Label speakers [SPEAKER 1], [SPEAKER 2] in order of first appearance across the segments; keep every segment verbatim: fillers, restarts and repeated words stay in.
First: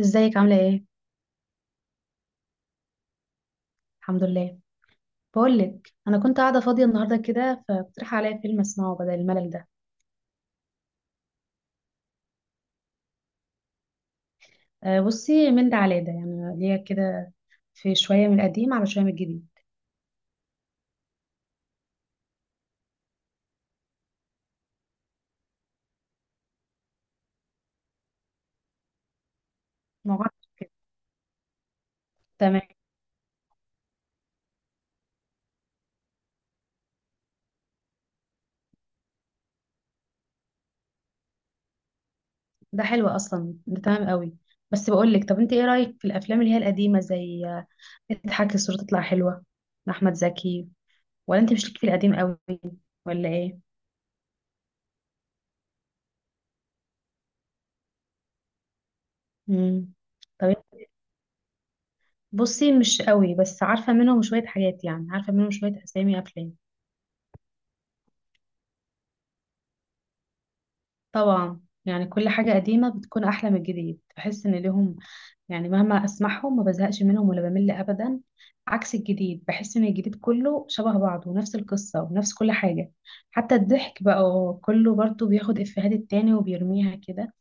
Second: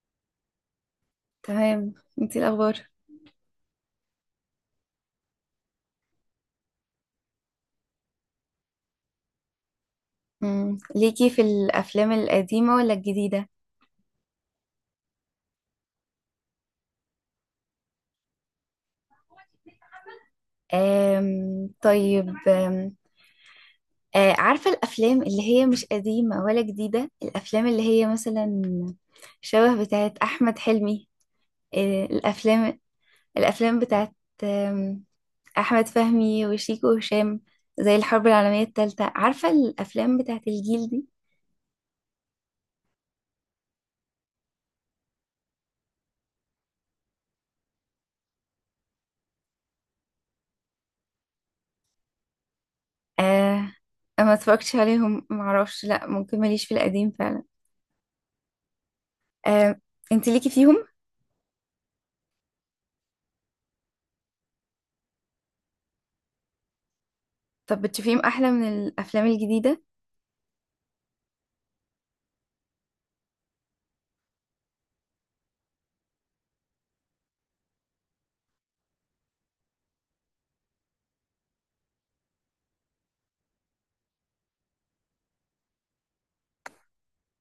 [SPEAKER 1] ازيك عاملة ايه؟
[SPEAKER 2] تمام. انتي إيه الاخبار؟
[SPEAKER 1] الحمد لله. بقولك انا كنت قاعدة فاضية النهاردة كده فاقترح عليا فيلم اسمعه بدل الملل ده.
[SPEAKER 2] مم. ليكي في الافلام القديمه ولا الجديده؟
[SPEAKER 1] أه، بصي من ده على ده يعني ليا كده. في شوية من القديم على شوية من الجديد
[SPEAKER 2] أم... طيب. أم... آه، عارفه الافلام اللي هي مش قديمه ولا جديده، الافلام اللي هي مثلا شبه
[SPEAKER 1] مع
[SPEAKER 2] بتاعت
[SPEAKER 1] بعض
[SPEAKER 2] احمد
[SPEAKER 1] كده.
[SPEAKER 2] حلمي. آه،
[SPEAKER 1] تمام.
[SPEAKER 2] الافلام. الافلام بتاعت أم... احمد فهمي وشيكو وهشام، زي الحرب العالميه الثالثه. عارفه الافلام بتاعت الجيل دي.
[SPEAKER 1] ده حلو اصلا، ده تمام قوي. بس بقولك، طب انت ايه رأيك في الافلام اللي هي القديمة زي آه، اضحك الصورة تطلع حلوة، احمد زكي؟ ولا انت مش ليك في القديم قوي ولا ايه؟
[SPEAKER 2] أه... ما اتفرجتش عليهم، معرفش، لا، ممكن ماليش في القديم فعلا. أه...
[SPEAKER 1] مم.
[SPEAKER 2] انت ليكي
[SPEAKER 1] طب
[SPEAKER 2] فيهم؟
[SPEAKER 1] بصي، مش قوي بس عارفة منهم شوية حاجات، يعني عارفة منهم شوية اسامي افلام.
[SPEAKER 2] طب بتشوفيهم أحلى من الأفلام الجديدة؟
[SPEAKER 1] طبعا يعني كل حاجة قديمة بتكون أحلى من الجديد، بحس إن ليهم يعني مهما أسمعهم ما بزهقش منهم ولا بمل أبدا. عكس الجديد، بحس إن الجديد كله شبه بعضه، ونفس القصة ونفس كل حاجة. حتى الضحك بقى هو كله برضه بياخد إفيهات التاني وبيرميها كده.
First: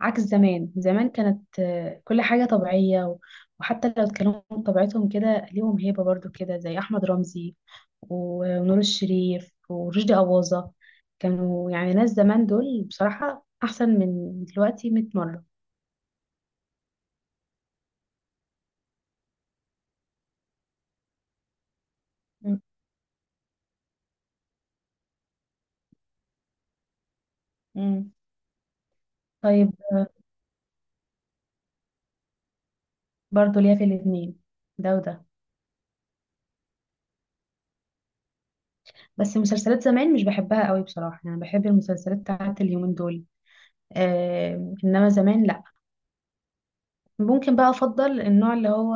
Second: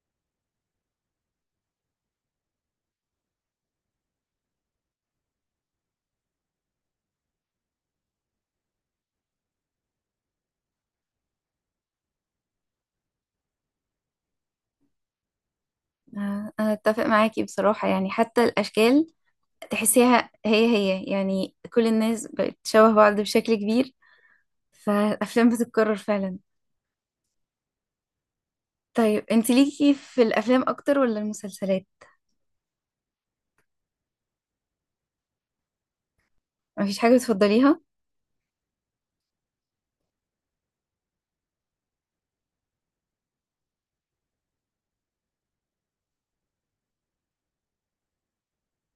[SPEAKER 1] عكس زمان، زمان كانت آه، كل حاجة طبيعية و- وحتى لو اتكلموا بطبيعتهم كده ليهم هيبة برضه كده، زي أحمد رمزي و- ونور الشريف ورشدي أباظة. كانوا يعني ناس، زمان دول بصراحة أحسن من دلوقتي 100 مرة.
[SPEAKER 2] آه، أنا أتفق معاكي بصراحة، يعني حتى الأشكال تحسيها هي هي، يعني كل الناس بقت
[SPEAKER 1] مم.
[SPEAKER 2] شبه بعض بشكل كبير، فالأفلام بتتكرر فعلا.
[SPEAKER 1] مم.
[SPEAKER 2] طيب، أنت
[SPEAKER 1] طيب،
[SPEAKER 2] ليكي في الأفلام أكتر ولا المسلسلات؟
[SPEAKER 1] برضو ليا في الاتنين، ده وده.
[SPEAKER 2] مفيش حاجة بتفضليها؟
[SPEAKER 1] بس مسلسلات زمان مش بحبها قوي بصراحة، يعني بحب المسلسلات بتاعت اليومين دول. آه، إنما زمان لأ. ممكن بقى أفضل النوع اللي هو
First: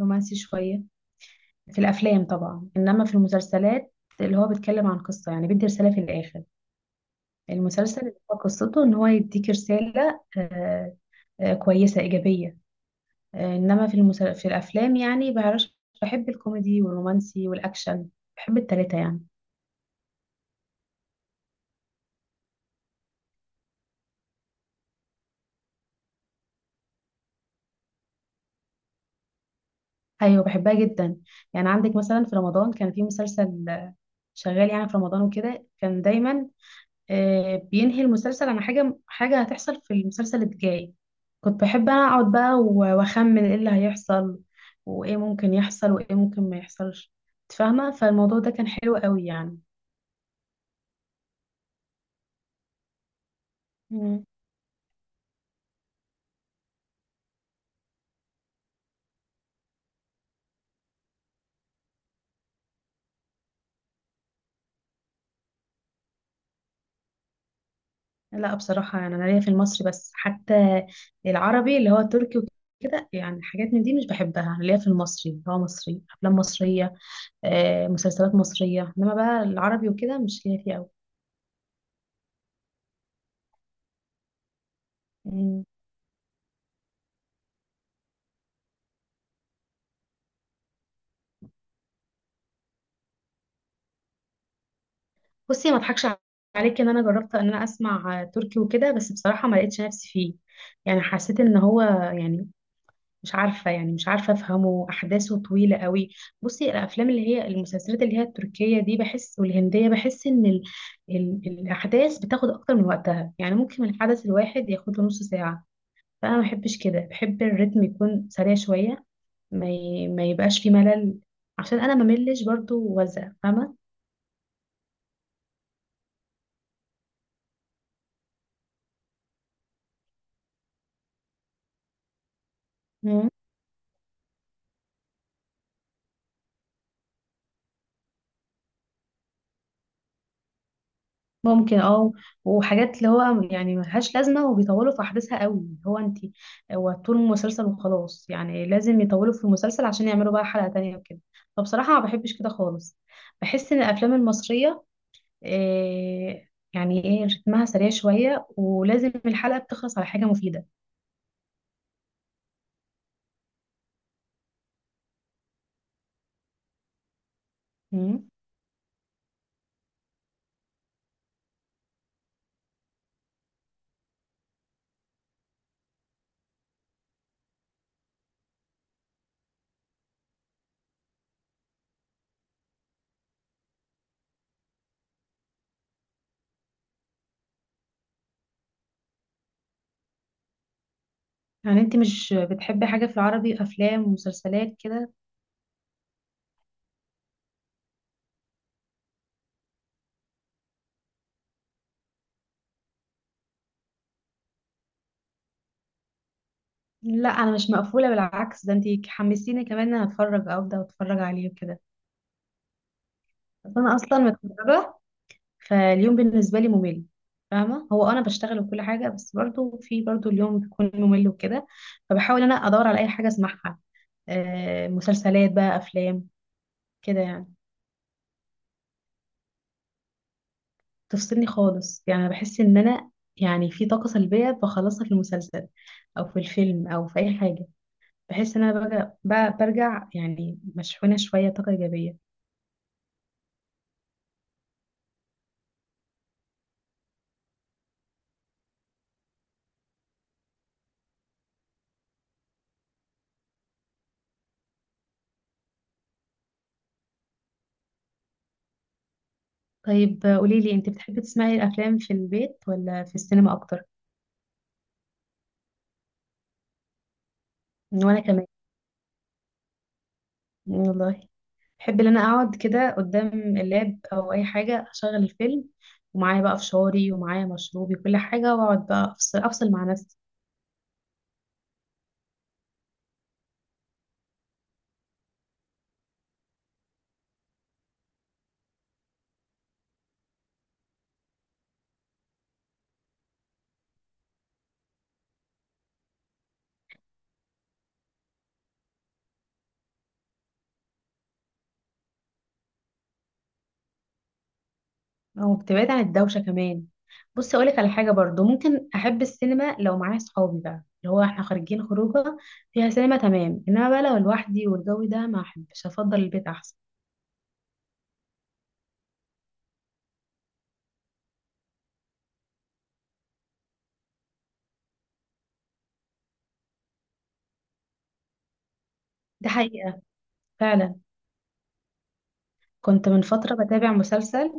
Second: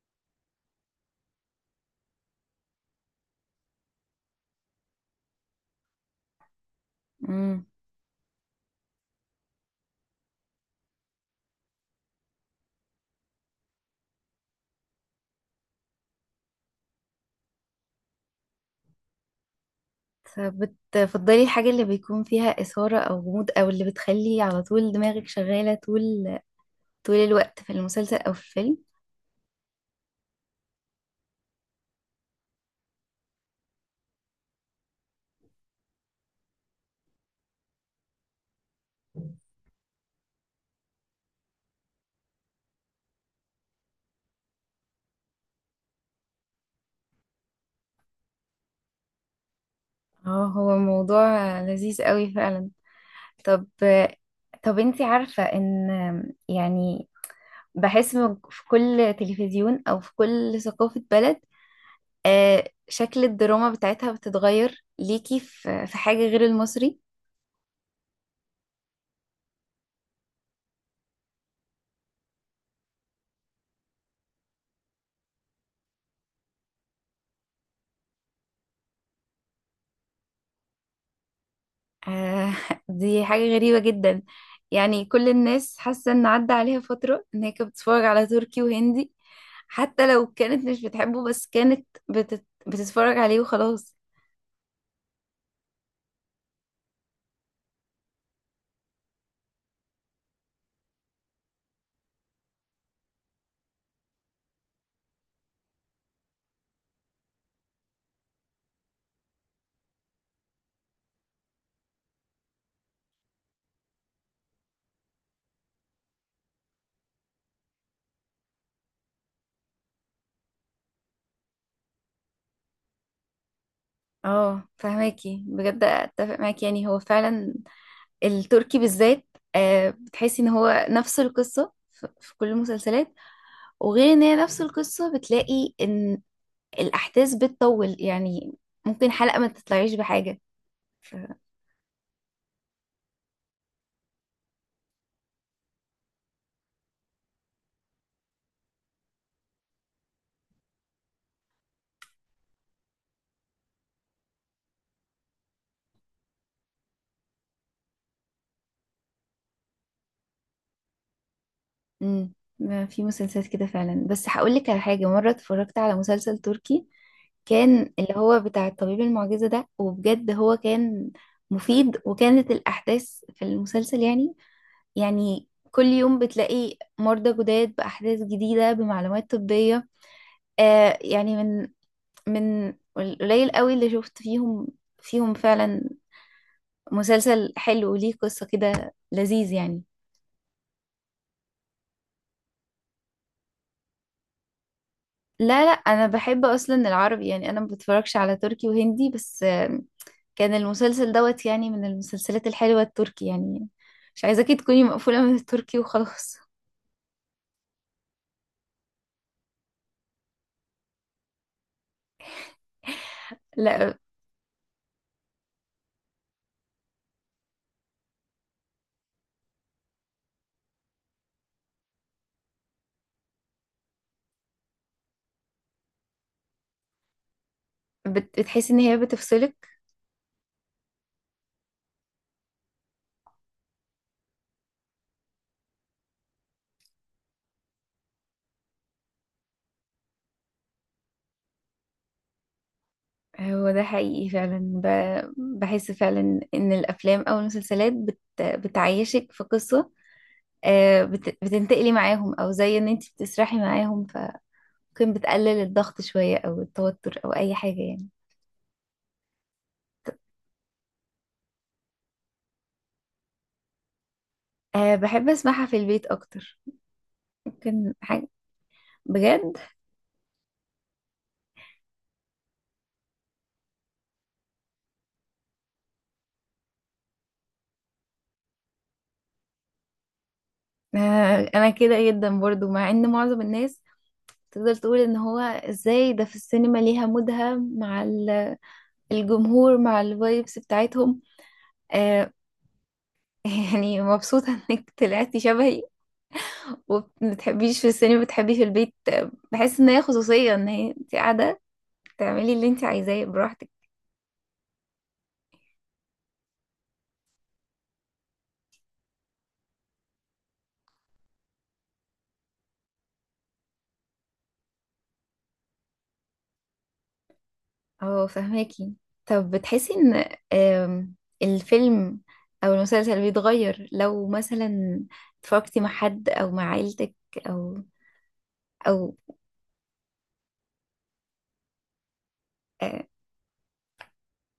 [SPEAKER 1] رومانسي شوية في الأفلام طبعا، إنما في المسلسلات اللي هو بيتكلم عن قصة يعني بيدي رسالة في الآخر.
[SPEAKER 2] مم.
[SPEAKER 1] المسلسل اللي هو قصته ان هو يديك رسالة آه، آه، كويسة إيجابية. آه، انما في المسل... في الافلام يعني بعرفش. بحب الكوميدي والرومانسي والاكشن، بحب التلاتة يعني.
[SPEAKER 2] طب بتفضلي الحاجة اللي بيكون فيها إثارة أو غموض أو اللي بتخلي على طول دماغك شغالة طول طول الوقت في المسلسل أو في الفيلم؟
[SPEAKER 1] ايوه، بحبها جدا. يعني عندك مثلا في رمضان كان في مسلسل آه، شغال يعني في رمضان وكده، كان دايما آه، بينهي المسلسل عن حاجة، حاجة هتحصل في المسلسل الجاي. كنت بحب انا اقعد بقى و- واخمن ايه اللي هيحصل، وايه ممكن يحصل وايه ممكن ما يحصلش. إنت فاهمة، فالموضوع ده كان حلو قوي يعني.
[SPEAKER 2] اه، هو موضوع لذيذ قوي فعلا. طب
[SPEAKER 1] مم.
[SPEAKER 2] طب انتي عارفة ان، يعني بحس من- في كل تلفزيون او في كل ثقافة بلد، آه، شكل الدراما بتاعتها بتتغير. ليكي في في حاجة غير المصري؟
[SPEAKER 1] لا بصراحة، يعني انا ليا في المصري بس. حتى العربي اللي هو التركي وكده، يعني حاجات من دي مش بحبها. أنا ليا في المصري، اللي هو مصري، افلام مصرية آه، مسلسلات مصرية. انما بقى العربي وكده مش ليا فيه
[SPEAKER 2] آه، دي حاجة غريبة جدا، يعني كل
[SPEAKER 1] قوي.
[SPEAKER 2] الناس حاسة ان عدى عليها فترة ان هي كانت بتتفرج على تركي وهندي، حتى لو كانت مش بتحبه، بس كانت بتت... بتتفرج عليه وخلاص.
[SPEAKER 1] بصي، ما اضحكش عليكي، ان انا جربت ان انا اسمع تركي وكده بس بصراحه ما لقيتش نفسي فيه. يعني حسيت ان هو، يعني مش عارفه، يعني مش عارفه افهمه، احداثه طويله قوي. بصي الافلام اللي هي المسلسلات اللي هي التركيه دي بحس، والهنديه بحس ان ال... ال... الاحداث بتاخد اكتر من وقتها. يعني ممكن الحدث الواحد ياخد له نص ساعه، فانا ما بحبش كده. بحب الريتم يكون سريع شويه، ما ي... ما يبقاش فيه ملل، عشان انا ما ملش برضو، وزق فاهمه.
[SPEAKER 2] اه فهماكي، بجد اتفق معاكي، يعني هو فعلا التركي بالذات. آه، بتحسي ان هو نفس القصة ف- في كل المسلسلات، وغير ان هي نفس القصة بتلاقي ان الاحداث بتطول، يعني ممكن حلقة ما تطلعيش بحاجة. ف...
[SPEAKER 1] ممكن، اه. وحاجات اللي هو يعني ملهاش لازمة وبيطولوا في أحداثها قوي، اللي هو انت، هو طول المسلسل وخلاص، يعني لازم يطولوا في المسلسل عشان يعملوا بقى حلقة تانية وكده. فبصراحة ما بحبش كده خالص. بحس إن الأفلام المصرية إيه، يعني ايه، رتمها سريع شوية، ولازم الحلقة بتخلص على حاجة مفيدة.
[SPEAKER 2] مم. ما في مسلسلات كده فعلا. بس هقولك على حاجة: مرة اتفرجت على مسلسل تركي كان اللي
[SPEAKER 1] مم.
[SPEAKER 2] هو بتاع الطبيب المعجزة ده، وبجد هو كان مفيد. وكانت الأحداث في المسلسل، يعني يعني كل يوم بتلاقي مرضى جداد بأحداث جديدة بمعلومات طبية. آه يعني من من القليل قوي اللي شفت فيهم، فيهم فعلا مسلسل حلو وليه قصة كده لذيذ يعني.
[SPEAKER 1] يعني انت مش بتحبي حاجة في العربي، أفلام ومسلسلات كده؟
[SPEAKER 2] لا لا، انا بحب اصلا العربي، يعني انا ما بتفرجش على تركي وهندي، بس آه كان المسلسل دوت، يعني من المسلسلات الحلوة التركي يعني. مش عايزاكي تكوني مقفولة من التركي وخلاص.
[SPEAKER 1] لا أنا مش مقفولة، بالعكس ده انت حمسيني كمان إن أنا أتفرج، أبدأ أتفرج عليه وكده. بس أنا
[SPEAKER 2] لا.
[SPEAKER 1] أصلا متفرجة، فاليوم بالنسبة لي ممل. فاهمة، هو أنا بشتغل وكل حاجة بس برضو في برضو اليوم بيكون ممل وكده. فبحاول أنا أدور على أي حاجة أسمعها، آه، مسلسلات بقى، أفلام، كده يعني.
[SPEAKER 2] بت- بتحسي ان هي بتفصلك؟
[SPEAKER 1] تفصلني خالص، يعني أنا بحس إن أنا يعني في طاقة سلبية بخلصها في المسلسل أو في الفيلم أو في أي حاجة. بحس إن أنا برجع, ب- برجع يعني مشحونة شوية، طاقة إيجابية.
[SPEAKER 2] هو ده حقيقي فعلا. ب- بحس فعلا ان الافلام او المسلسلات بت بتعيشك في قصة، آه، بت- بتنتقلي معاهم، او زي ان انت بتسرحي معاهم، فممكن بتقلل الضغط شوية او التوتر او اي حاجة يعني.
[SPEAKER 1] طيب آه، قوليلي، أنت بتحبي تسمعي الأفلام في البيت ولا في السينما أكتر؟
[SPEAKER 2] أه، بحب اسمعها في البيت اكتر. ممكن
[SPEAKER 1] وأنا
[SPEAKER 2] حاجة؟
[SPEAKER 1] كمان.
[SPEAKER 2] بجد.
[SPEAKER 1] والله، بحب ان انا اقعد كده قدام اللاب او اي حاجه، اشغل الفيلم ومعايا بقى فشاري ومعايا مشروبي كل حاجه، واقعد بقى افصل افصل مع نفسي.
[SPEAKER 2] أه، انا كده جدا برضو، مع ان معظم الناس تقدر تقول ان هو ازاي ده، في السينما ليها مودها مع ال- الجمهور، مع الفايبس بتاعتهم. أه يعني مبسوطة انك طلعتي شبهي وما بتحبيش في السينما، بتحبيش في البيت. آه، بحس ان هي خصوصية، ان هي انت قاعدة تعملي اللي انت عايزاه براحتك.
[SPEAKER 1] او بتبعد عن الدوشه كمان. بصي اقولك على حاجه برضو، ممكن احب السينما لو معايا صحابي بقى، اللي هو احنا خارجين خروجه فيها سينما، تمام. انما بقى لو لوحدي والجو ده، ما احبش، افضل البيت احسن.
[SPEAKER 2] اه فهماكي. طب بتحسي ان، آم، الفيلم او المسلسل بيتغير لو مثلا اتفرجتي مع حد او مع عيلتك او او
[SPEAKER 1] ده حقيقه فعلا.
[SPEAKER 2] آه،
[SPEAKER 1] كنت من فتره بتابع مسلسل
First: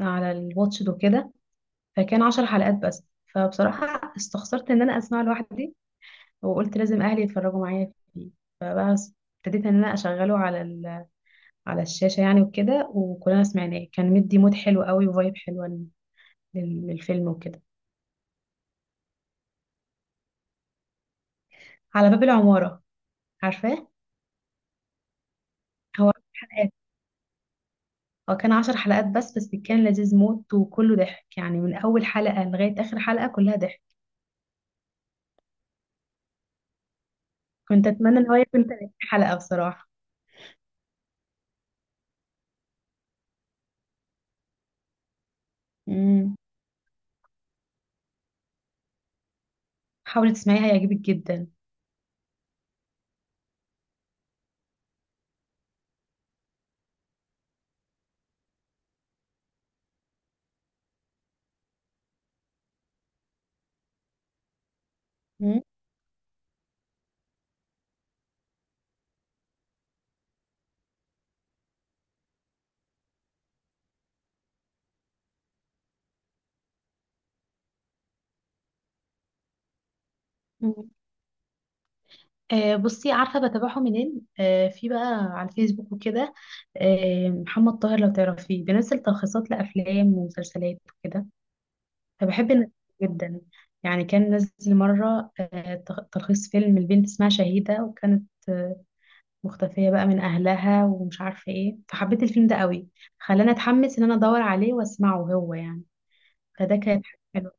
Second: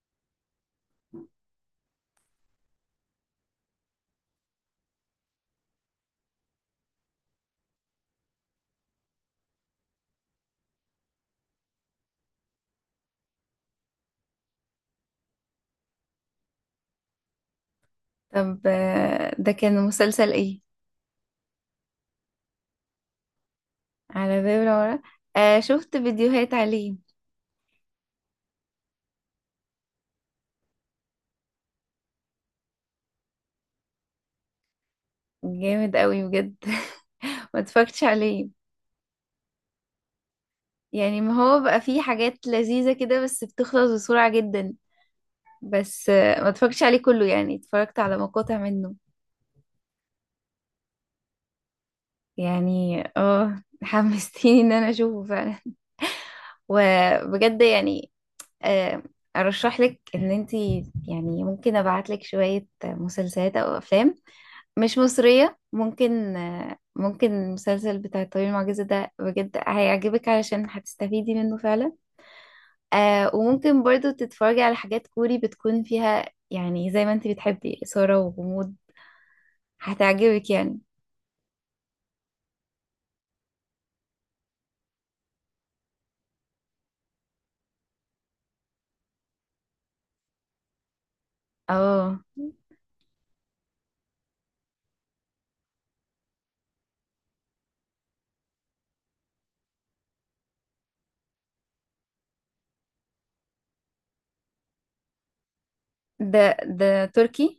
[SPEAKER 1] على الواتش دو كده، فكان عشر حلقات بس. فبصراحه استخسرت ان انا اسمع لوحدي، وقلت لازم اهلي يتفرجوا معايا فيه. فبقى س- ابتديت ان انا اشغله على ال... على الشاشه يعني وكده، وكلنا سمعناه، كان مدي مود حلو قوي وفايب حلوه لل... للفيلم وكده.
[SPEAKER 2] طب، آه، ده كان مسلسل ايه؟
[SPEAKER 1] على باب العماره، عارفاه؟
[SPEAKER 2] على باب العمارة. آه، شفت
[SPEAKER 1] هو
[SPEAKER 2] فيديوهات
[SPEAKER 1] حلقات،
[SPEAKER 2] عليه.
[SPEAKER 1] هو كان عشر حلقات بس بس كان لذيذ موت وكله ضحك، يعني من اول حلقه لغايه اخر حلقه كلها ضحك.
[SPEAKER 2] جامد قوي بجد. ما
[SPEAKER 1] كنت
[SPEAKER 2] اتفرجتش
[SPEAKER 1] اتمنى ان هو
[SPEAKER 2] عليه.
[SPEAKER 1] يكون تلاتين حلقه بصراحه.
[SPEAKER 2] يعني ما هو بقى فيه حاجات لذيذة كده بس بتخلص بسرعة جدا. بس
[SPEAKER 1] امم.
[SPEAKER 2] آه، ما اتفرجتش عليه كله، يعني اتفرجت على مقاطع منه.
[SPEAKER 1] حاولي تسمعيه، هيعجبك جدا.
[SPEAKER 2] يعني اه، حمستيني ان انا اشوفه فعلا، وبجد يعني. آه، ارشح لك ان انتي، يعني ممكن ابعت لك شوية مسلسلات او افلام مش مصرية. ممكن آه، ممكن المسلسل بتاع الطبيب المعجزة ده بجد هيعجبك، علشان هتستفيدي منه فعلا. آه، وممكن برضو تتفرجي على حاجات كوري بتكون فيها، يعني زي ما انتي بتحبي، إثارة وغموض، هتعجبك يعني.
[SPEAKER 1] مم. آه، بصي عارفة بتابعه منين؟ آه، في بقى على الفيسبوك وكده آه، محمد طاهر، لو تعرفيه بينزل تلخيصات لأفلام ومسلسلات وكده.
[SPEAKER 2] اه،
[SPEAKER 1] فبحب الناس دي جدا، يعني كان نزل مرة آه، تخ- تلخيص فيلم، البنت اسمها شهيدة، وكانت آه، مختفية بقى من أهلها ومش عارفة ايه، فحبيت الفيلم ده قوي، خلاني أتحمس إن أنا أدور عليه وأسمعه هو يعني.
[SPEAKER 2] ده
[SPEAKER 1] فده
[SPEAKER 2] ده
[SPEAKER 1] كانت حاجة
[SPEAKER 2] تركي؟
[SPEAKER 1] حلوة.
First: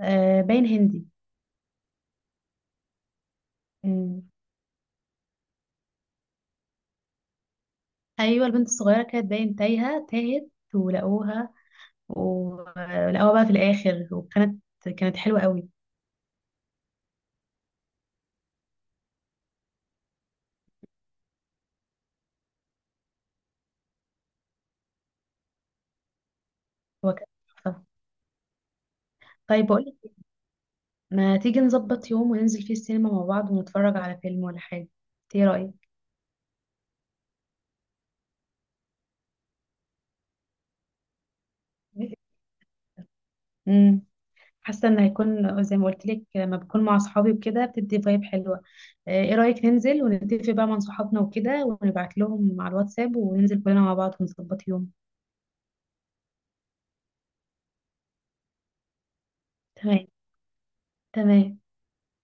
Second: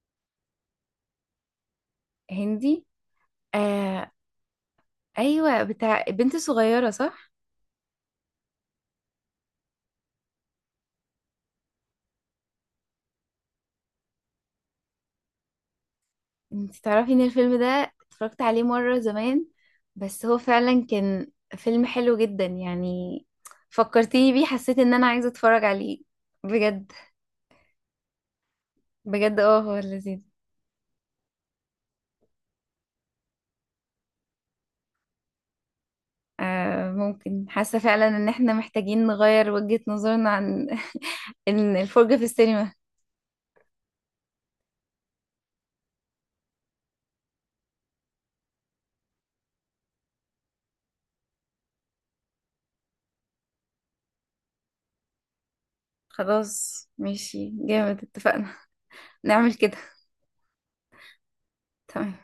[SPEAKER 1] آه، باين هندي.
[SPEAKER 2] هندي. آه،
[SPEAKER 1] مم.
[SPEAKER 2] ايوه، بتاع بنت صغيره صح؟
[SPEAKER 1] أيوة، البنت الصغيرة كانت باين تايهة، تاهت. ولقوها ولقوها بقى في الآخر، وكانت، كانت حلوة قوي.
[SPEAKER 2] انت تعرفي ان الفيلم ده اتفرجت عليه مره زمان. بس هو فعلا كان فيلم حلو جدا يعني. فكرتيني بيه، حسيت ان انا عايزه اتفرج عليه. بجد.
[SPEAKER 1] هو كان تحفة.
[SPEAKER 2] بجد، اه
[SPEAKER 1] طيب
[SPEAKER 2] هو
[SPEAKER 1] بقولك،
[SPEAKER 2] لذيذ.
[SPEAKER 1] ما تيجي نظبط يوم وننزل فيه السينما مع بعض ونتفرج على فيلم ولا حاجة؟ إنت ايه رأيك؟
[SPEAKER 2] آه ممكن، حاسه فعلا ان احنا محتاجين نغير وجهه نظرنا عن إن الفرجه في السينما.
[SPEAKER 1] امم. حاسة ان هيكون زي ما قلت لك، لما بكون مع صحابي وكده بتدي فايب حلوة. آه، ايه رأيك ننزل ونتفق بقى مع صحابنا وكده، ونبعت لهم على الواتساب، وننزل كلنا مع بعض ونظبط يوم.
[SPEAKER 2] خلاص، ماشي جامد، اتفقنا، نعمل كده.
[SPEAKER 1] تمام، تمام.
[SPEAKER 2] تمام.